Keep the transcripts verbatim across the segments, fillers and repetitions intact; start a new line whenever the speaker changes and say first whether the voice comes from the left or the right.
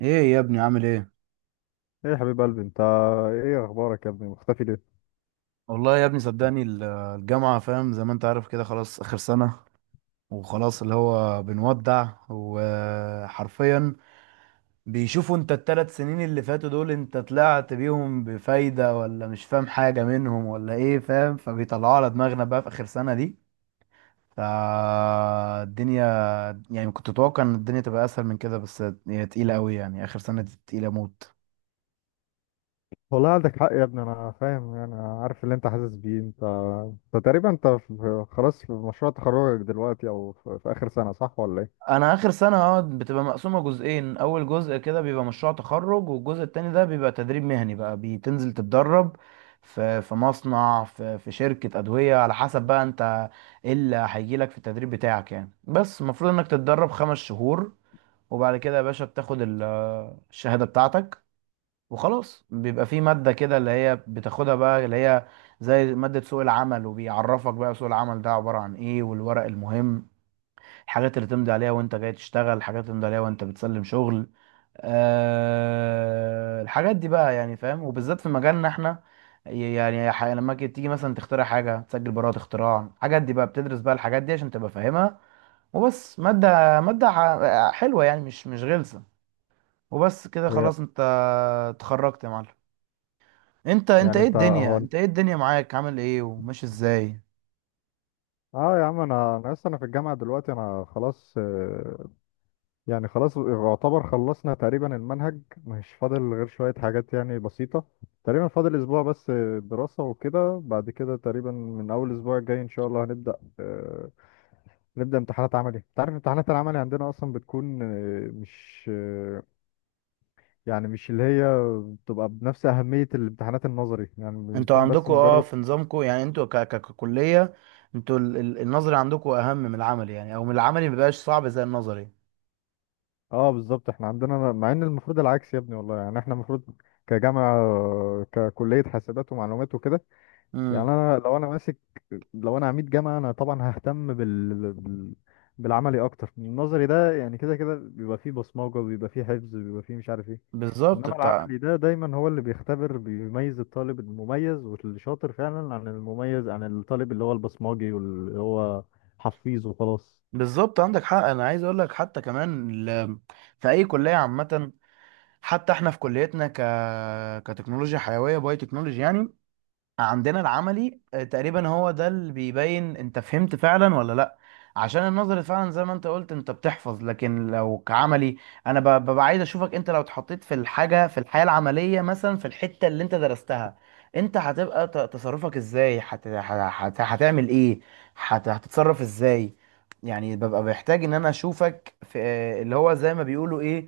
right: ايه يا ابني، عامل ايه؟
left: ايه يا حبيب قلبي انت، ايه اخبارك يا ابني، مختفي ليه؟
right: والله يا ابني، صدقني، ال- الجامعة، فاهم زي ما انت عارف كده، خلاص اخر سنة. وخلاص اللي هو بنودع، وحرفيا بيشوفوا انت الثلاث سنين اللي فاتوا دول انت طلعت بيهم بفايدة، ولا مش فاهم حاجة منهم، ولا ايه؟ فاهم؟ فبيطلعوا على دماغنا بقى في اخر سنة دي. فالدنيا، يعني كنت اتوقع ان الدنيا تبقى اسهل من كده، بس هي تقيلة قوي، يعني اخر سنة دي تقيلة موت.
left: والله عندك حق يا ابني، انا فاهم، انا عارف اللي انت حاسس بيه. انت انت تقريبا انت في... خلاص في مشروع تخرجك دلوقتي، او في... في اخر سنة، صح ولا ايه؟
right: انا اخر سنه اه بتبقى مقسومه جزئين، اول جزء كده بيبقى مشروع تخرج، والجزء التاني ده بيبقى تدريب مهني، بقى بتنزل تتدرب في في مصنع، في في شركه ادويه، على حسب بقى انت ايه اللي هيجي لك في التدريب بتاعك يعني. بس المفروض انك تتدرب خمس شهور، وبعد كده يا باشا بتاخد ال- الشهاده بتاعتك، وخلاص بيبقى في ماده كده اللي هي بتاخدها بقى، اللي هي زي ماده سوق العمل، وبيعرفك بقى سوق العمل ده عباره عن ايه، والورق المهم، الحاجات اللي تمضي عليها وانت جاي تشتغل، الحاجات اللي تمضي عليها وانت بتسلم شغل. أه الحاجات دي بقى، يعني، فاهم؟ وبالذات في مجالنا احنا، يعني، ح- لما كي- تيجي مثلا تخترع حاجة، تسجل براءة اختراع، الحاجات دي بقى بتدرس بقى الحاجات دي عشان تبقى فاهمها. وبس مادة، مادة ح- حلوة يعني، مش مش غلسة، وبس كده
left: هي
right: خلاص. انت اتخرجت يا معلم؟ انت انت
left: يعني
right: ايه
left: انت
right: الدنيا؟
left: هو انت-
right: انت ايه الدنيا معاك؟ عامل ايه وماشي ازاي؟
left: اه يا عم، انا انا لسه انا في الجامعة دلوقتي، انا خلاص، آه، يعني خلاص يعتبر خلصنا تقريبا المنهج، مش فاضل غير شوية حاجات يعني بسيطة، تقريبا فاضل اسبوع بس دراسة وكده، بعد كده تقريبا من اول اسبوع الجاي ان شاء الله هنبدأ، آه، نبدأ امتحانات عملي. انت عارف امتحانات العملي عندنا اصلا بتكون آه، مش آه، يعني مش اللي هي بتبقى بنفس أهمية الامتحانات النظري، يعني
right: انتوا
left: بيكون بس
right: عندكوا اه
left: مجرد.
right: في نظامكوا، يعني انتوا ك- ك- ككلية، انتوا ال- ال- النظري عندكوا اهم من العملي، يعني او من العملي مبيبقاش صعب زي النظري.
left: اه بالظبط، احنا عندنا مع ان المفروض العكس يا ابني والله. يعني احنا المفروض كجامعة، آه، ككلية حاسبات ومعلومات وكده، يعني
right: امم.
left: انا لو انا ماسك، لو انا عميد جامعة انا طبعا ههتم بال بال- بالعملي اكتر. النظري ده يعني كده كده بيبقى فيه بصمجة، بيبقى فيه حفظ، بيبقى فيه مش عارف ايه.
right: بالظبط
left: انما
right: بتاع.
left: العملي ده دايما هو اللي بيختبر، بيميز الطالب المميز واللي شاطر فعلا، عن المميز عن الطالب اللي هو البصماجي واللي هو حفيظ وخلاص.
right: بالظبط، عندك حق، انا عايز اقول لك، حتى كمان، ال... في اي كلية عامة، حتى احنا في كليتنا، ك... كتكنولوجيا حيوية، باي تكنولوجي يعني، عندنا العملي آه، تقريبا هو ده اللي بيبين انت فهمت فعلا ولا لا، عشان النظري فعلا زي ما انت قلت انت بتحفظ، لكن لو كعملي، انا ب- ببقى عايز اشوفك انت لو اتحطيت في الحاجة، في الحياة العملية، مثلا في الحتة اللي انت درستها، انت هتبقى ت- تصرفك ازاي؟ هت... هت... هت... هتعمل ايه؟ هت... هتتصرف ازاي؟ يعني ببقى محتاج ان انا اشوفك في آه، اللي هو زي ما بيقولوا ايه،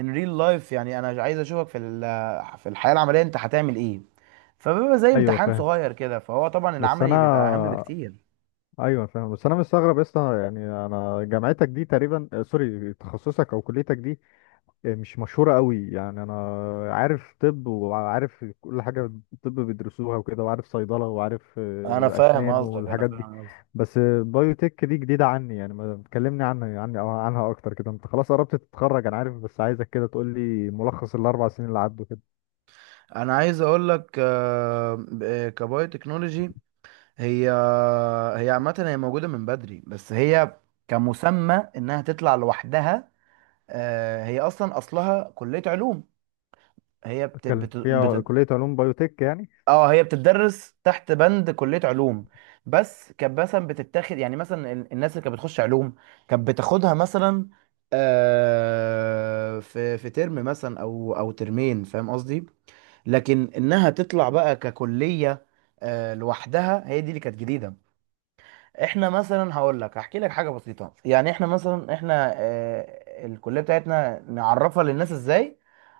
right: ان ريل لايف، يعني انا عايز اشوفك في ال... في الحياة العملية، انت هتعمل ايه؟ فبيبقى زي
left: ايوه
right: امتحان
left: فاهم
right: صغير كده، فهو طبعا
left: بس
right: العملي
left: انا
right: بيبقى اهم بكتير.
left: ايوه فاهم بس انا مستغرب يا اسطى، يعني انا جامعتك دي تقريبا آه، سوري، تخصصك او كليتك دي مش مشهورة قوي. يعني أنا عارف طب، وعارف كل حاجة الطب بيدرسوها وكده، وعارف صيدلة، وعارف
right: انا
left: آه،
right: فاهم
left: أسنان
right: قصدك انا
left: والحاجات دي،
right: فاهم قصدك
left: بس آه، بايوتك دي جديدة عني، يعني ما تكلمني عنها عني أو عنها أكتر كده. أنت خلاص قربت تتخرج أنا عارف، بس عايزك كده تقول لي ملخص الاربع سنين اللي عدوا كده.
right: انا عايز اقول لك آه، ب- آه، كبايو تكنولوجي، هي هي عامه، هي موجوده من بدري، بس هي كمسمى انها تطلع لوحدها، آه، هي اصلا اصلها كليه علوم، هي بت...
left: اتكلم
right: بت...
left: فيها،
right: بت...
left: كلية علوم بايوتك يعني.
right: اه هي بتدرس تحت بند كلية علوم، بس كانت مثلا بتتاخد، يعني مثلا ال- الناس اللي كانت بتخش علوم كانت بتاخدها مثلا آه، في في ترم مثلا او او ترمين، فاهم قصدي، لكن انها تطلع بقى ككلية آه، لوحدها، هي دي اللي كانت جديدة. احنا مثلا هقول لك، هحكي لك حاجه بسيطه يعني، احنا مثلا احنا آه، الكليه بتاعتنا نعرفها للناس ازاي؟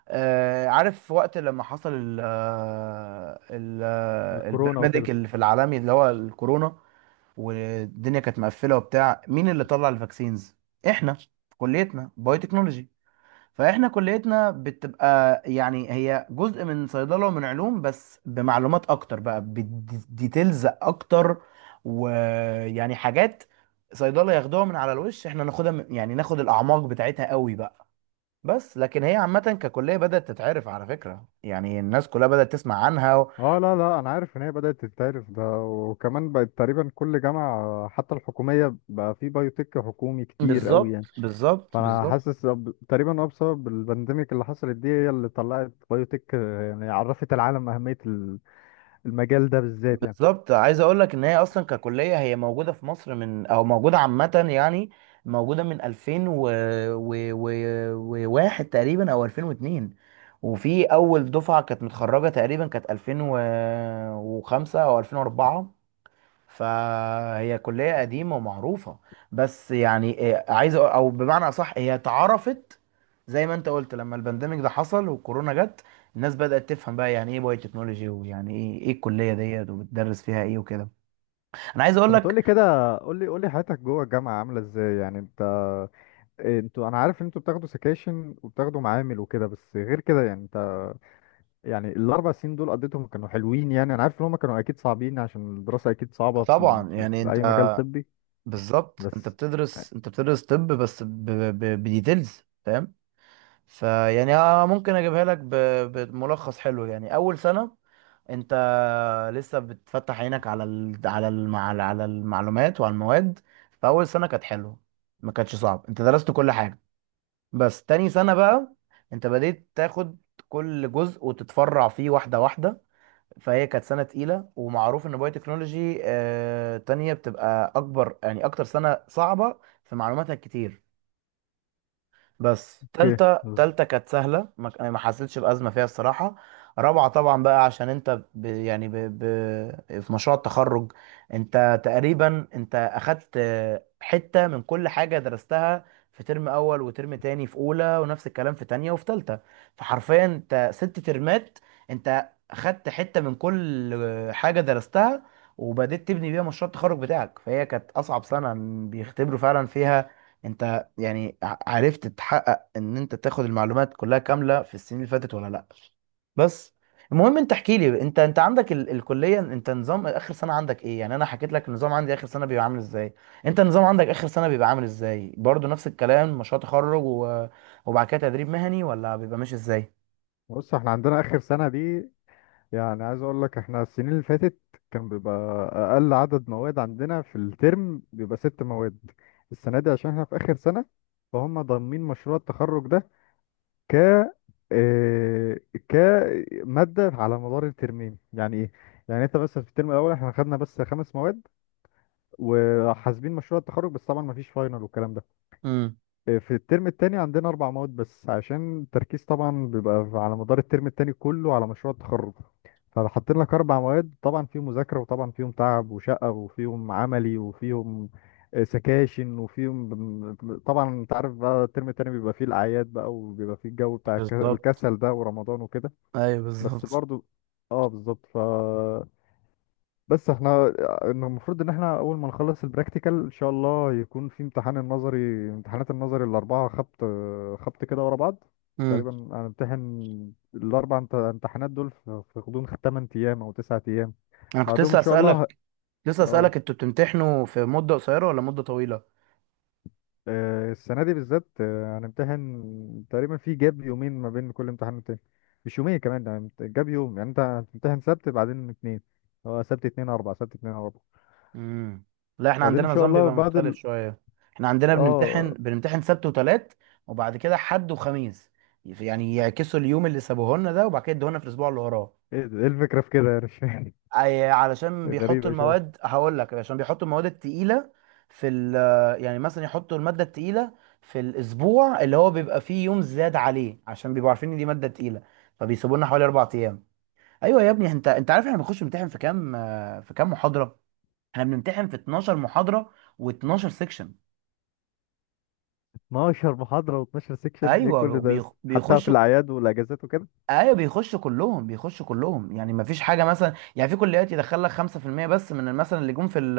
right: آه، عارف وقت لما حصل ال آه، ال آه،
left: الكورونا
right: البرميديك
left: وكده.
right: اللي في العالمي، اللي هو الكورونا والدنيا كانت مقفله وبتاع، مين اللي طلع الفاكسينز؟ احنا، كليتنا بايو تكنولوجي، فاحنا كليتنا بتبقى، يعني هي جزء من صيدله ومن علوم، بس بمعلومات اكتر بقى، بديتيلز اكتر، ويعني حاجات صيدله ياخدوها من على الوش، احنا ناخدها من- يعني ناخد الاعماق بتاعتها قوي بقى، بس لكن هي عامه ككليه بدات تتعرف، على فكره يعني الناس كلها بدات تسمع عنها. و...
left: اه لا لا، انا عارف ان هي بدأت تتعرف ده، وكمان بقت تقريبا كل جامعة حتى الحكومية بقى في بايوتك حكومي كتير قوي
right: بالظبط،
left: يعني.
right: بالظبط،
left: فانا
right: بالظبط.
left: حاسس، أب- تقريبا هو بسبب البانديميك اللي حصلت دي هي اللي طلعت بايوتك، آه، يعني عرفت العالم اهميه ال- المجال ده بالذات يعني.
right: بالظبط، عايز اقول لك ان هي اصلا ككليه هي موجوده في مصر من، او موجوده عامه يعني، موجوده من الفين و... و... و... وواحد تقريبا، او الفين واتنين، وفي اول دفعه كانت متخرجه تقريبا كانت الفين وخمسة او الفين واربعة. فهي كلية قديمة ومعروفة، بس يعني إيه، عايز أقول- او بمعنى اصح هي اتعرفت زي ما انت قلت لما البانديميك ده حصل، والكورونا جت، الناس بدأت تفهم بقى يعني ايه بايو تكنولوجي، ويعني ايه ايه الكلية ديت وبتدرس فيها ايه وكده. انا عايز اقول
left: طب ما
right: لك،
left: تقولي كده، قولي قولي حياتك جوه الجامعه عامله ازاي؟ يعني انت، إيه، انتوا، انا عارف ان انتوا بتاخدوا سكاشن وبتاخدوا معامل وكده، بس غير كده يعني انت يعني الاربع سنين دول قضيتهم كانوا حلوين؟ يعني انا عارف ان هم كانوا اكيد صعبين عشان الدراسه اكيد صعبه في, ال-
right: طبعا
left: في,
right: يعني،
left: في
right: انت
left: اي مجال طبي،
right: بالظبط انت
left: بس.
right: بتدرس، انت بتدرس طب، بس ب- ب- بديتيلز فاهم، فيعني آه، ممكن اجيبها لك ب- بملخص حلو يعني. اول سنة انت لسه بتفتح عينك على ال... على الم... على على المعلومات وعلى المواد، فاول سنه كانت حلوه، ما كانتش صعب، انت درست كل حاجه. بس تاني سنه بقى انت بديت تاخد كل جزء وتتفرع فيه واحده واحده، فهي كانت سنه تقيله، ومعروف ان بايو تكنولوجي آه... تانية بتبقى اكبر، يعني اكتر سنه صعبه في معلوماتها كتير. بس
left: اوكي.
right: تالتة تالتة كانت سهلة، ما ك- ما حسيتش بأزمة فيها الصراحة. رابعة طبعا بقى عشان انت ب... يعني ب... ب... في مشروع التخرج، انت تقريبا انت اخدت حتة من كل حاجة درستها، في ترم اول وترم تاني، في اولى، ونفس الكلام في تانية وفي تالتة، فحرفيا انت ست ترمات انت اخدت حتة من كل حاجة درستها، وبدأت تبني بيها مشروع التخرج بتاعك، فهي كانت اصعب سنة، بيختبروا فعلا فيها انت، يعني ع- عرفت تحقق ان انت تاخد المعلومات كلها كامله في السنين اللي فاتت ولا لا. بس المهم انت احكي لي، انت انت عندك ال الكليه، انت نظام اخر سنه عندك ايه يعني؟ انا حكيت لك النظام عندي، اخر سنه بيبقى عامل ازاي، انت النظام عندك اخر سنه بيبقى عامل ازاي؟ برضو نفس الكلام، مشروع تخرج، و... وبعد كده تدريب مهني، ولا بيبقى ماشي ازاي؟
left: بص، احنا عندنا اخر سنه دي، يعني عايز اقول لك احنا السنين اللي فاتت كان بيبقى اقل عدد مواد عندنا في الترم بيبقى ست مواد. السنه دي عشان احنا في اخر سنه فهم ضامنين مشروع التخرج ده ك آه، كماده على مدار الترمين، يعني ايه؟ يعني انت بس في الترم الاول احنا خدنا بس خمس مواد وحاسبين مشروع التخرج، بس طبعا مفيش فاينل والكلام ده.
right: امم.
left: في الترم التاني عندنا أربع مواد بس، عشان التركيز طبعا بيبقى على مدار الترم التاني كله على مشروع التخرج، فحاطين لك أربع مواد طبعا فيهم مذاكرة، وطبعا فيهم تعب وشقة، وفيهم عملي، وفيهم آه، سكاشن، وفيهم طبعا أنت عارف بقى الترم التاني بيبقى فيه الأعياد بقى، وبيبقى فيه الجو بتاع الك-
right: بالظبط،
left: الكسل ده ورمضان وكده.
right: ايوه
left: بس
right: بالظبط.
left: برضو، اه بالظبط، ف بس احنا، إن المفروض ان احنا اول ما نخلص البراكتيكال ان شاء الله يكون في امتحان النظري، امتحانات النظري الاربعه خبط خبط كده ورا بعض،
right: امم.
left: تقريبا هنمتحن الاربع امت- امتحانات دول في في غضون 8 ايام او 9 ايام،
right: انا كنت
left: بعدهم ان
right: لسه
left: شاء الله ه-
right: اسالك لسه
left: اه.
right: اسالك انتوا بتمتحنوا في مده قصيره ولا مده طويله؟
left: آه، السنه دي بالذات، آه، هنمتحن تقريبا في جاب يومين ما بين كل امتحان والتاني، مش يومين كمان يعني امت- جاب يوم، يعني انت هتمتحن سبت بعدين اتنين، هو سبت اتنين اربع، سبت اتنين اربع،
right: امم. لا، احنا
left: بعدين
right: عندنا
left: ان شاء
right: نظام
left: الله
right: بيبقى
left: بعد
right: مختلف
left: ال...
right: شويه، احنا عندنا
left: اه.
right: بنمتحن بنمتحن سبت وتلات، وبعد كده حد وخميس، يعني يعكسوا اليوم اللي سابوه لنا ده، وبعد كده يدوه لنا في الاسبوع اللي وراه.
left: ايه ده؟ إيه الفكرة في كده؟ يعني مش فاهم،
right: أي، علشان بيحطوا
left: غريبة شوية.
right: المواد، هقول لك عشان بيحطوا المواد التقيله في ال، يعني مثلا يحطوا الماده التقيله في الاسبوع اللي هو بيبقى فيه يوم زاد عليه، عشان بيبقوا عارفين ان دي ماده تقيله، فبيسيبوا لنا حوالي اربع ايام. ايوه يا ابني، انت انت عارف احنا بنخش نمتحن في كام آه، في كام محاضره؟ احنا بنمتحن في 12 محاضرة و12 سيكشن.
left: 12 محاضرة و12 سيكشن، ايه كل
right: ايوه
left: ده يا
right: بيخ...
left: اسطى؟ حتى في
right: بيخشوا
left: الأعياد والأجازات وكده.
right: ايوه بيخشوا كلهم، بيخشوا كلهم، يعني ما فيش حاجه، مثلا يعني في كليات يدخل لك خمسة في المية بس من مثلا اللي جم في ال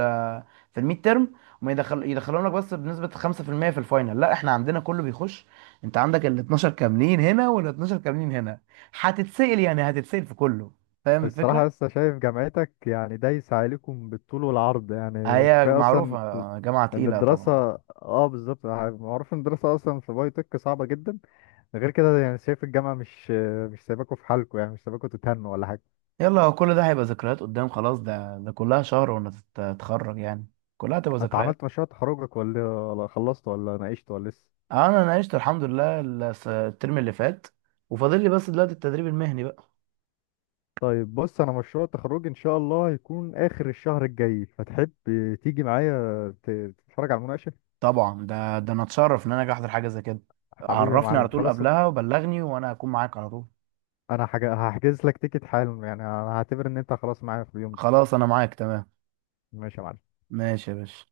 right: في الميد تيرم، وما يدخل، يدخلهم لك بس بنسبه خمسة في المية في المية في الفاينل. لا احنا عندنا كله بيخش، انت عندك ال اتناشر كاملين هنا، وال اتناشر كاملين هنا، هتتسأل، يعني هتتسأل في كله، فاهم
left: الصراحة
right: الفكره؟
left: لسه شايف جامعتك يعني دايسة عليكم بالطول والعرض، يعني
right: هي
left: كفاية أصلا
right: معروفه جامعه
left: ان
right: تقيله
left: الدراسة،
right: طبعا.
left: اه بالظبط، معروف ان الدراسة اصلا في باي تك صعبة جدا. غير كده يعني شايف الجامعة مش، مش سايباكوا في حالكوا يعني، مش سايباكوا تتهنوا ولا حاجة.
right: يلا، هو كل ده هيبقى ذكريات قدام، خلاص، ده ده كلها شهر وانا تتخرج يعني، كلها هتبقى
left: انت
right: ذكريات.
left: عملت مشروع تخرجك، ولا ولا خلصت، ولا ناقشت، ولا لسه؟
right: آه، انا ناقشت الحمد لله الس- الترم اللي فات، وفاضل لي بس دلوقتي التدريب المهني بقى.
left: طيب بص، انا مشروع التخرج ان شاء الله هيكون اخر الشهر الجاي، فتحب تيجي معايا ت- تتفرج على المناقشه؟
right: طبعا، ده ده انا اتشرف ان انا اجي احضر حاجه زي كده،
left: حبيبي يا
right: عرفني على
left: معلم،
right: طول
left: خلاص.
right: قبلها وبلغني، وانا هكون معاك على طول.
left: انا حاجة هحجز لك تيكت حالا، يعني انا هعتبر ان انت خلاص معايا في اليوم ده.
right: خلاص انا معاك، تمام.
left: ماشي يا معلم.
right: ماشي يا باشا.